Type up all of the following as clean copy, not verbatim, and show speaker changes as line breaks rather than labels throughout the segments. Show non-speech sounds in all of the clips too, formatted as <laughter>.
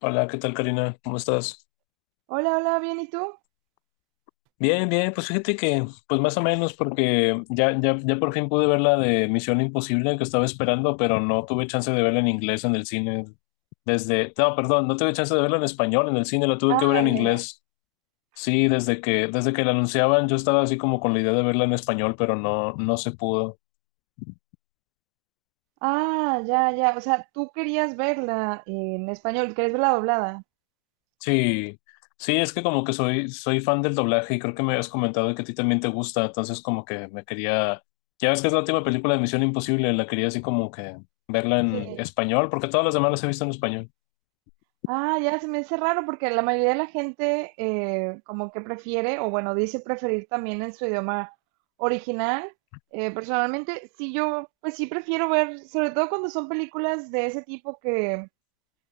Hola, ¿qué tal, Karina? ¿Cómo estás?
Hola, hola, bien, ¿y tú?
Bien, bien, pues fíjate que, pues más o menos, porque ya, ya, ya por fin pude ver la de Misión Imposible que estaba esperando, pero no tuve chance de verla en inglés en el cine desde, no, perdón, no tuve chance de verla en español en el cine, la tuve que ver
Ah,
en
ya, ya.
inglés. Sí, desde que la anunciaban, yo estaba así como con la idea de verla en español, pero no, no se pudo.
Ah, ya, ya, o sea, tú querías verla en español, querías verla doblada.
Sí, sí, es que como que soy fan del doblaje y creo que me habías comentado que a ti también te gusta, entonces como que me quería, ya ves que es la última película de Misión Imposible, la quería así como que verla en
Sí.
español, porque todas las demás las he visto en español.
Ah, ya, se me hace raro porque la mayoría de la gente como que prefiere, o bueno, dice preferir también en su idioma original. Personalmente, sí, yo, pues sí prefiero ver, sobre todo cuando son películas de ese tipo que...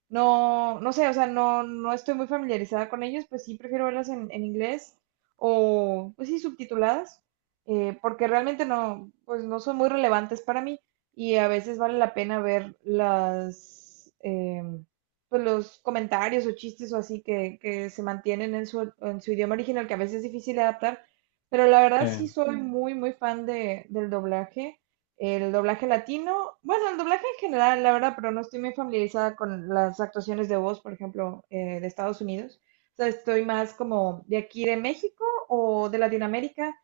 No, no sé, o sea, no, no estoy muy familiarizada con ellos, pues sí prefiero verlas en inglés o, pues sí, subtituladas, porque realmente no, pues no son muy relevantes para mí y a veces vale la pena ver las, pues los comentarios o chistes o así que se mantienen en su idioma original, que a veces es difícil de adaptar, pero la verdad
Eh,
sí soy muy, muy fan de, del doblaje. El doblaje latino, bueno, el doblaje en general, la verdad, pero no estoy muy familiarizada con las actuaciones de voz, por ejemplo, de Estados Unidos. O sea, estoy más como de aquí de México o de Latinoamérica,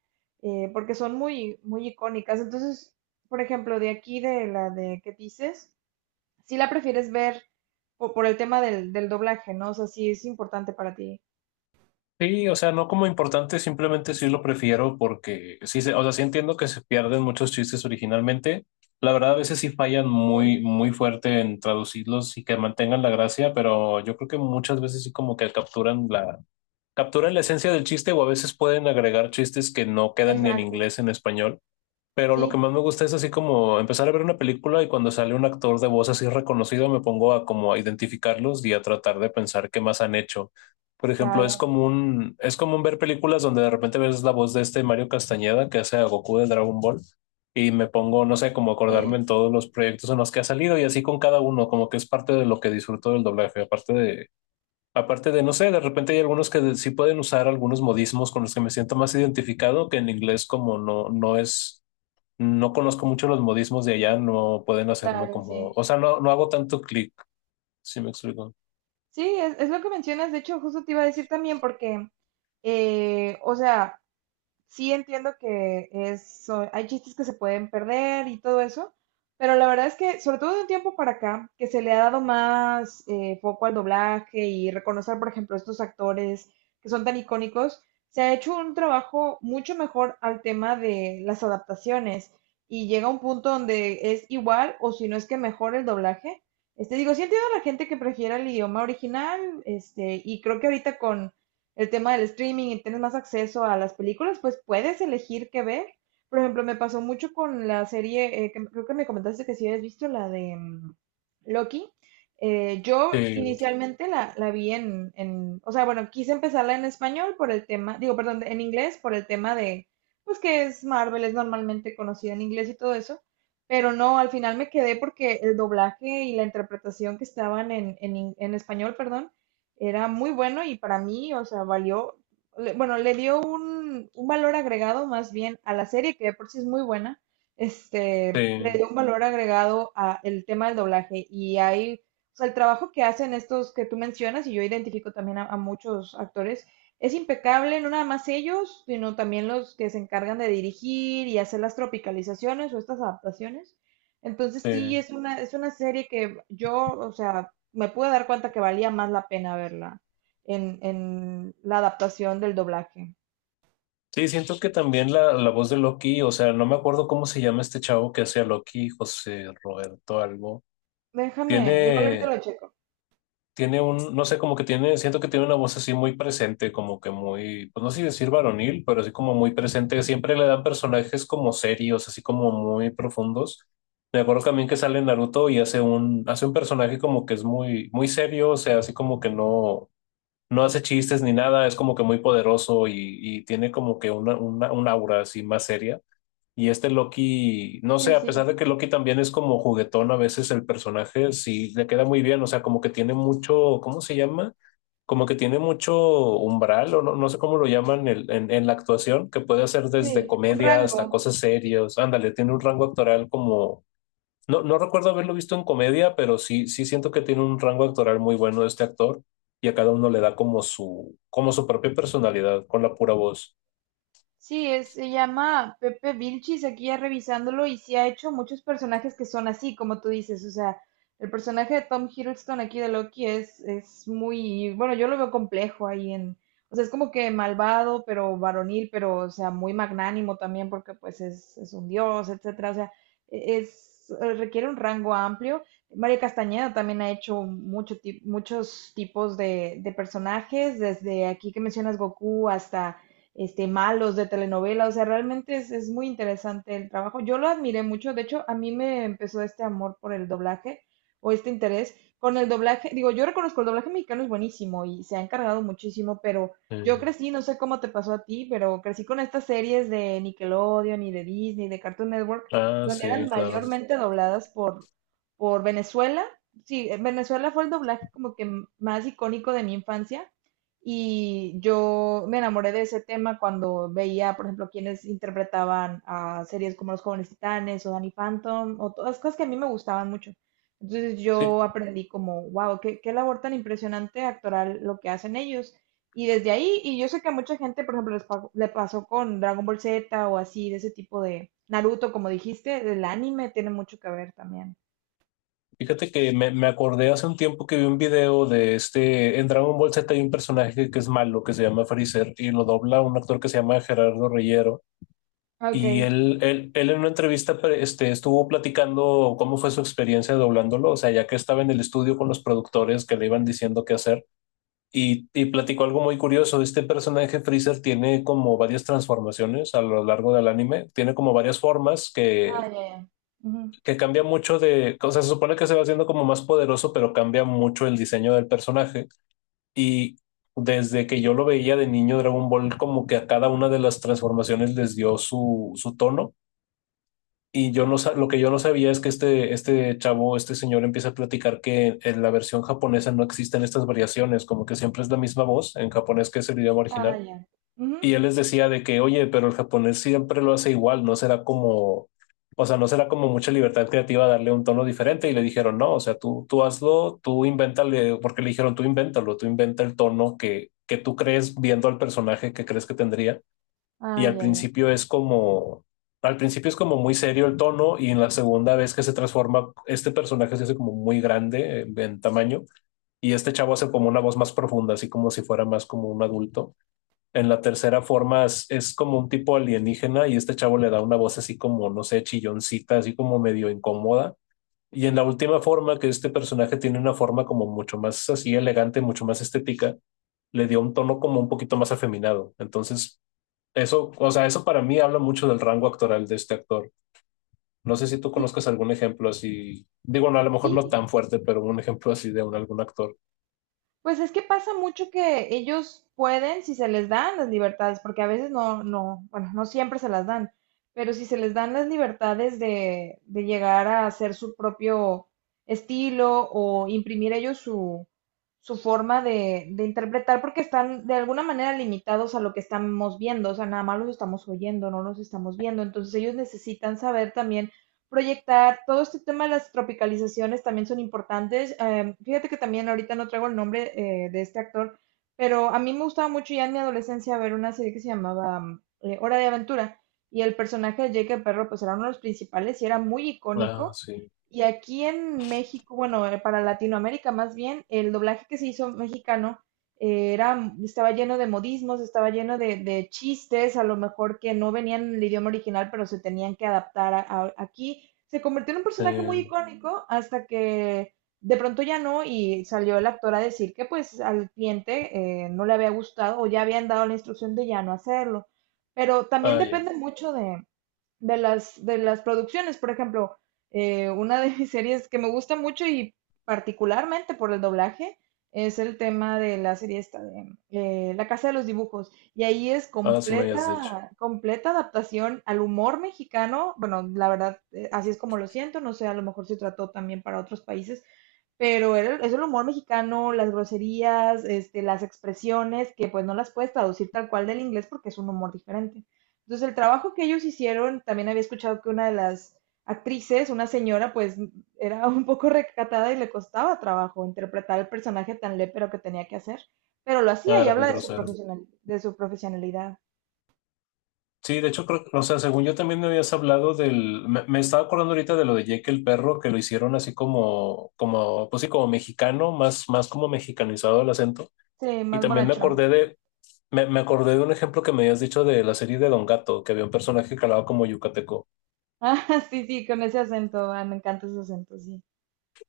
porque son muy, muy icónicas. Entonces, por ejemplo, de aquí de la de qué dices, si la prefieres ver o por el tema del doblaje, ¿no? O sea, sí es importante para ti.
sí, o sea, no como importante, simplemente sí lo prefiero porque sí, o sea, sí entiendo que se pierden muchos chistes originalmente. La verdad, a veces sí fallan
Sí.
muy, muy fuerte en traducirlos y que mantengan la gracia, pero yo creo que muchas veces sí como que capturan capturan la esencia del chiste o a veces pueden agregar chistes que no quedan ni en
Exacto.
inglés ni en español. Pero lo que
Sí,
más me gusta es así como empezar a ver una película y cuando sale un actor de voz así reconocido me pongo a como a identificarlos y a tratar de pensar qué más han hecho. Por ejemplo, es
claro,
común, es común ver películas donde de repente ves la voz de este Mario Castañeda que hace a Goku de Dragon Ball y me pongo, no sé, como acordarme
sí.
en todos los proyectos en los que ha salido y así con cada uno, como que es parte de lo que disfruto del doblaje, aparte de. Aparte de, no sé, de repente hay algunos que sí pueden usar algunos modismos con los que me siento más identificado, que en inglés como no, no es, no conozco mucho los modismos de allá, no pueden hacerme
Claro,
como,
sí.
o sea, no, no hago tanto clic, si me explico.
Sí, es lo que mencionas. De hecho, justo te iba a decir también porque, o sea, sí entiendo que es, hay chistes que se pueden perder y todo eso, pero la verdad es que, sobre todo de un tiempo para acá, que se le ha dado más foco al doblaje y reconocer, por ejemplo, estos actores que son tan icónicos, se ha hecho un trabajo mucho mejor al tema de las adaptaciones y llega un punto donde es igual o si no es que mejor el doblaje. Este, digo, sí entiendo a la gente que prefiera el idioma original, este, y creo que ahorita con el tema del streaming y tienes más acceso a las películas, pues puedes elegir qué ver. Por ejemplo, me pasó mucho con la serie, que creo que me comentaste que si habías visto la de Loki. Yo
Sí,
inicialmente la vi o sea, bueno, quise empezarla en español por el tema, digo, perdón, en inglés por el tema de, pues que es Marvel, es normalmente conocida en inglés y todo eso, pero no, al final me quedé porque el doblaje y la interpretación que estaban en español, perdón, era muy bueno y para mí, o sea, valió, bueno, le dio un valor agregado más bien a la serie, que de por sí es muy buena, este, le
sí,
dio un valor agregado a el tema del doblaje y hay, o sea, el trabajo que hacen estos que tú mencionas, y yo identifico también a muchos actores, es impecable, no nada más ellos, sino también los que se encargan de dirigir y hacer las tropicalizaciones o estas adaptaciones. Entonces
sí.
sí, es una serie que yo, o sea, me pude dar cuenta que valía más la pena verla en la adaptación del doblaje.
Sí, siento que también la voz de Loki, o sea, no me acuerdo cómo se llama este chavo que hacía Loki, José Roberto algo.
Déjame, igual ahorita
Tiene,
lo checo.
tiene un, no sé, como que tiene, siento que tiene una voz así muy presente, como que muy, pues no sé si decir varonil, pero así como muy presente. Siempre le dan personajes como serios, así como muy profundos. Me acuerdo también que sale en Naruto y hace un personaje como que es muy, muy serio, o sea, así como que no, no hace chistes ni nada, es como que muy poderoso y tiene como que una, un aura así más seria. Y este Loki, no
Sí,
sé, a pesar
sí,
de que Loki también es como juguetón a veces el personaje, sí le queda muy bien, o sea, como que tiene mucho, ¿cómo se llama? Como que tiene mucho umbral, o no, no sé cómo lo llaman en la actuación, que puede hacer desde
sí, un
comedia
rango.
hasta cosas serias. Ándale, tiene un rango actoral como, no, no recuerdo haberlo visto en comedia, pero sí, sí siento que tiene un rango actoral muy bueno este actor y a cada uno le da como su propia personalidad con la pura voz.
Sí, se llama Pepe Vilchis, aquí ya revisándolo, y sí ha hecho muchos personajes que son así, como tú dices, o sea, el personaje de Tom Hiddleston aquí de Loki es muy, bueno, yo lo veo complejo ahí en, o sea, es como que malvado, pero varonil, pero, o sea, muy magnánimo también, porque pues es un dios, etcétera, o sea, requiere un rango amplio. María Castañeda también ha hecho mucho, muchos tipos de personajes, desde aquí que mencionas Goku hasta este, malos de telenovela, o sea, realmente es muy interesante el trabajo. Yo lo admiré mucho, de hecho, a mí me empezó este amor por el doblaje o este interés con el doblaje. Digo, yo reconozco el doblaje mexicano es buenísimo y se ha encargado muchísimo, pero yo
Mm.
crecí, no sé cómo te pasó a ti, pero crecí con estas series de Nickelodeon y de Disney, de Cartoon Network,
Ah,
donde
sí,
eran
claro.
mayormente dobladas por Venezuela. Sí, en Venezuela fue el doblaje como que más icónico de mi infancia y yo me enamoré de ese tema cuando veía, por ejemplo, quienes interpretaban a series como Los Jóvenes Titanes o Danny Phantom o todas las cosas que a mí me gustaban mucho. Entonces
Sí.
yo aprendí como, wow, qué, qué labor tan impresionante actoral lo que hacen ellos. Y desde ahí, y yo sé que a mucha gente, por ejemplo, le pasó con Dragon Ball Z o así, de ese tipo de Naruto, como dijiste, el anime tiene mucho que ver también.
Fíjate que me acordé hace un tiempo que vi un video de este, en Dragon Ball Z hay un personaje que es malo, que se llama Freezer, y lo dobla un actor que se llama Gerardo Reyero. Y
Ok.
él en una entrevista este, estuvo platicando cómo fue su experiencia doblándolo, o sea, ya que estaba en el estudio con los productores que le iban diciendo qué hacer, y platicó algo muy curioso, este personaje Freezer tiene como varias transformaciones a lo largo del anime, tiene como varias formas
Ah, ya, ya. Ujú.
que cambia mucho de, o sea, se supone que se va haciendo como más poderoso, pero cambia mucho el diseño del personaje. Y desde que yo lo veía de niño, Dragon Ball como que a cada una de las transformaciones les dio su, su tono. Y yo no, lo que yo no sabía es que este chavo, este señor empieza a platicar que en la versión japonesa no existen estas variaciones, como que siempre es la misma voz en japonés que es el idioma
Ah,
original
ya. Ujú.
y él les decía de que, oye, pero el japonés siempre lo hace igual, no será como, o sea, no será como mucha libertad creativa darle un tono diferente. Y le dijeron, no, o sea, tú hazlo, tú invéntale, porque le dijeron, tú invéntalo, tú inventa el tono que tú crees viendo al personaje que crees que tendría. Y
Ah, ya, ya.
al principio es como muy serio el tono y en la segunda vez que se transforma, este personaje se hace como muy grande en tamaño y este chavo hace como una voz más profunda, así como si fuera más como un adulto en la tercera forma es como un tipo alienígena y este chavo le da una voz así como, no sé, chilloncita, así como medio incómoda. Y en la última forma, que este personaje tiene una forma como mucho más así elegante, mucho más estética, le dio un tono como un poquito más afeminado. Entonces, eso, o sea, eso para mí habla mucho del rango actoral de este actor. No sé si tú
Sí,
conozcas algún ejemplo así, digo, no, a lo mejor no
sí,
tan fuerte, pero un ejemplo así de un, algún actor.
pues es que pasa mucho que ellos pueden, si se les dan las libertades, porque a veces no, no, bueno, no siempre se las dan, pero si se les dan las libertades de llegar a hacer su propio estilo o imprimir ellos su, su forma de interpretar, porque están de alguna manera limitados a lo que estamos viendo, o sea, nada más los estamos oyendo, no los estamos viendo, entonces ellos necesitan saber también proyectar. Todo este tema de las tropicalizaciones también son importantes. Fíjate que también ahorita no traigo el nombre de este actor, pero a mí me gustaba mucho ya en mi adolescencia ver una serie que se llamaba Hora de Aventura y el personaje de Jake el Perro pues era uno de los principales y era muy
Ah,
icónico.
sí.
Y aquí en México, bueno, para Latinoamérica más bien, el doblaje que se hizo mexicano era, estaba lleno de modismos, estaba lleno de chistes, a lo mejor que no venían en el idioma original, pero se tenían que adaptar aquí. Se convirtió en un personaje muy
Sí.
icónico hasta que de pronto ya no y salió el actor a decir que pues al cliente no le había gustado o ya habían dado la instrucción de ya no hacerlo. Pero también
Ah, ya.
depende mucho de las, de las producciones. Por ejemplo, una de mis series que me gusta mucho y particularmente por el doblaje es el tema de la serie esta de La Casa de los Dibujos. Y ahí es
Ah, sí me habías dicho.
completa, completa adaptación al humor mexicano. Bueno, la verdad, así es como lo siento. No sé, a lo mejor se trató también para otros países, pero es el humor mexicano, las groserías, este, las expresiones, que pues no las puedes traducir tal cual del inglés porque es un humor diferente. Entonces el trabajo que ellos hicieron, también había escuchado que una de las actrices, una señora, pues era un poco recatada y le costaba trabajo interpretar el personaje tan lépero que tenía que hacer, pero lo hacía
Ah,
y
era muy
habla de su
grosero.
profesional, de su profesionalidad.
Sí, de hecho, creo, o sea, según yo también me habías hablado del, me estaba acordando ahorita de lo de Jake el perro, que lo hicieron así como, como, pues sí, como mexicano, más, más como mexicanizado el acento.
Sí,
Y
más
también me
bonachón.
acordé
<laughs>
de, me acordé de un ejemplo que me habías dicho de la serie de Don Gato, que había un personaje calado como yucateco.
Ah, sí, sí, con ese acento, ah, me encanta ese acento, sí.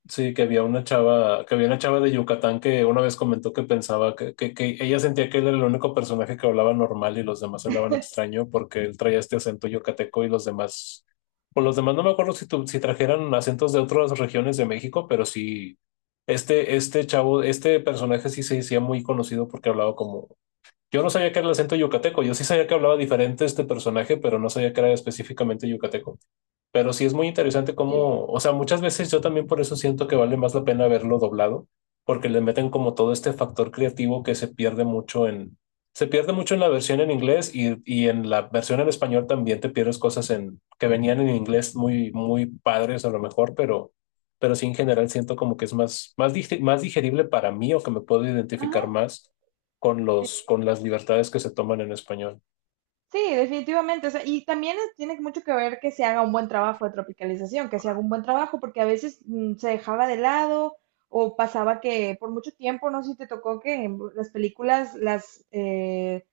Sí, que había una chava, que había una chava de Yucatán que una vez comentó que pensaba que, que ella sentía que él era el único personaje que hablaba normal y los demás hablaban extraño porque él traía este acento yucateco y los demás, pues los demás no me acuerdo si, si trajeran acentos de otras regiones de México, pero sí, este chavo, este personaje sí se hacía muy conocido porque hablaba como, yo no sabía que era el acento yucateco, yo sí sabía que hablaba diferente este personaje, pero no sabía que era específicamente yucateco. Pero sí es muy interesante cómo,
Sí.
o sea, muchas veces yo también por eso siento que vale más la pena verlo doblado, porque le meten como todo este factor creativo que se pierde mucho en, se pierde mucho en la versión en inglés y en la versión en español también te pierdes cosas en, que venían en inglés muy, muy padres a lo mejor, pero sí en general siento como que es más, más, más digerible para mí o que me puedo
Ajá.
identificar más con los, con las libertades que se toman en español.
Sí, definitivamente. O sea, y también tiene mucho que ver que se haga un buen trabajo de tropicalización, que se haga un buen trabajo, porque a veces se dejaba de lado o pasaba que por mucho tiempo, no sé si te tocó que en las películas,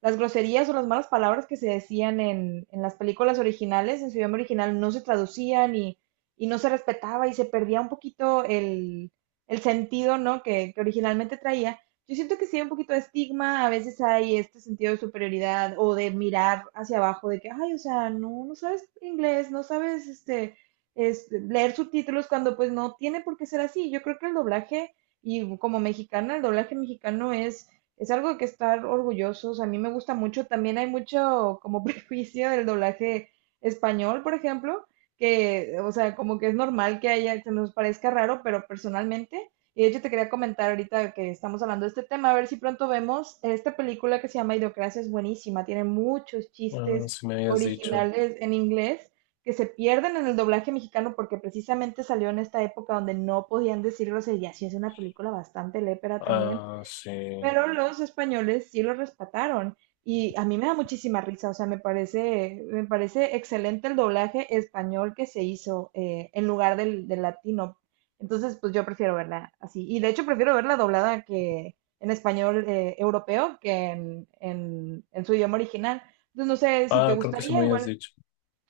las groserías o las malas palabras que se decían en las películas originales, en su idioma original, no se traducían y no se respetaba y se perdía un poquito el sentido, ¿no? Que originalmente traía. Yo siento que sí hay un poquito de estigma, a veces hay este sentido de superioridad o de mirar hacia abajo, de que, ay, o sea, no, no sabes inglés, no sabes leer subtítulos cuando pues no tiene por qué ser así. Yo creo que el doblaje, y como mexicana, el doblaje mexicano es algo de que estar orgullosos. A mí me gusta mucho, también hay mucho como <laughs> prejuicio del doblaje español, por ejemplo, que, o sea, como que es normal que haya, se nos parezca raro, pero personalmente y de hecho te quería comentar ahorita que estamos hablando de este tema, a ver si pronto vemos esta película que se llama Idiocracia, es buenísima, tiene muchos
Ah,
chistes
sí me habías dicho.
originales en inglés que se pierden en el doblaje mexicano porque precisamente salió en esta época donde no podían decir groserías y es una película bastante lépera también.
Ah, sí.
Pero los españoles sí lo respetaron. Y a mí me da muchísima risa, o sea, me parece excelente el doblaje español que se hizo en lugar del, del latino. Entonces, pues yo prefiero verla así. Y de hecho prefiero verla doblada que en español europeo que en su idioma original. Entonces, no sé si te
Ah, creo que sí me
gustaría,
habías
igual,
dicho.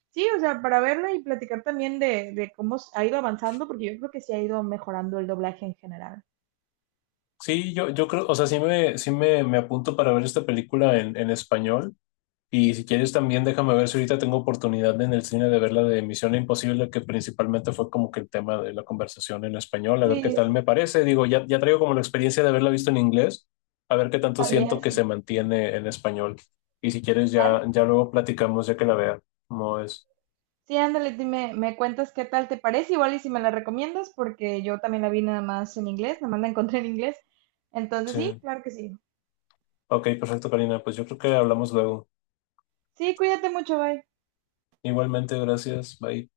sí, o sea, para verla y platicar también de cómo ha ido avanzando, porque yo creo que sí ha ido mejorando el doblaje en general.
Sí, yo creo, o sea, sí me apunto para ver esta película en español. Y si quieres también déjame ver si ahorita tengo oportunidad en el cine de ver la de Misión Imposible, que principalmente fue como que el tema de la conversación en español, a ver qué
Sí,
tal
sí,
me parece. Digo, ya, ya traigo como la experiencia de haberla visto en inglés, a ver qué tanto
también,
siento que se
sí,
mantiene en español. Y si quieres ya,
claro.
ya luego platicamos ya que la vea. No es.
Sí, ándale, dime, me cuentas qué tal te parece, igual y si me la recomiendas, porque yo también la vi nada más en inglés, nada más la encontré en inglés. Entonces, sí,
Sí.
claro que sí.
Ok, perfecto, Karina. Pues yo creo que hablamos luego.
Sí, cuídate mucho, bye.
Igualmente, gracias. Bye.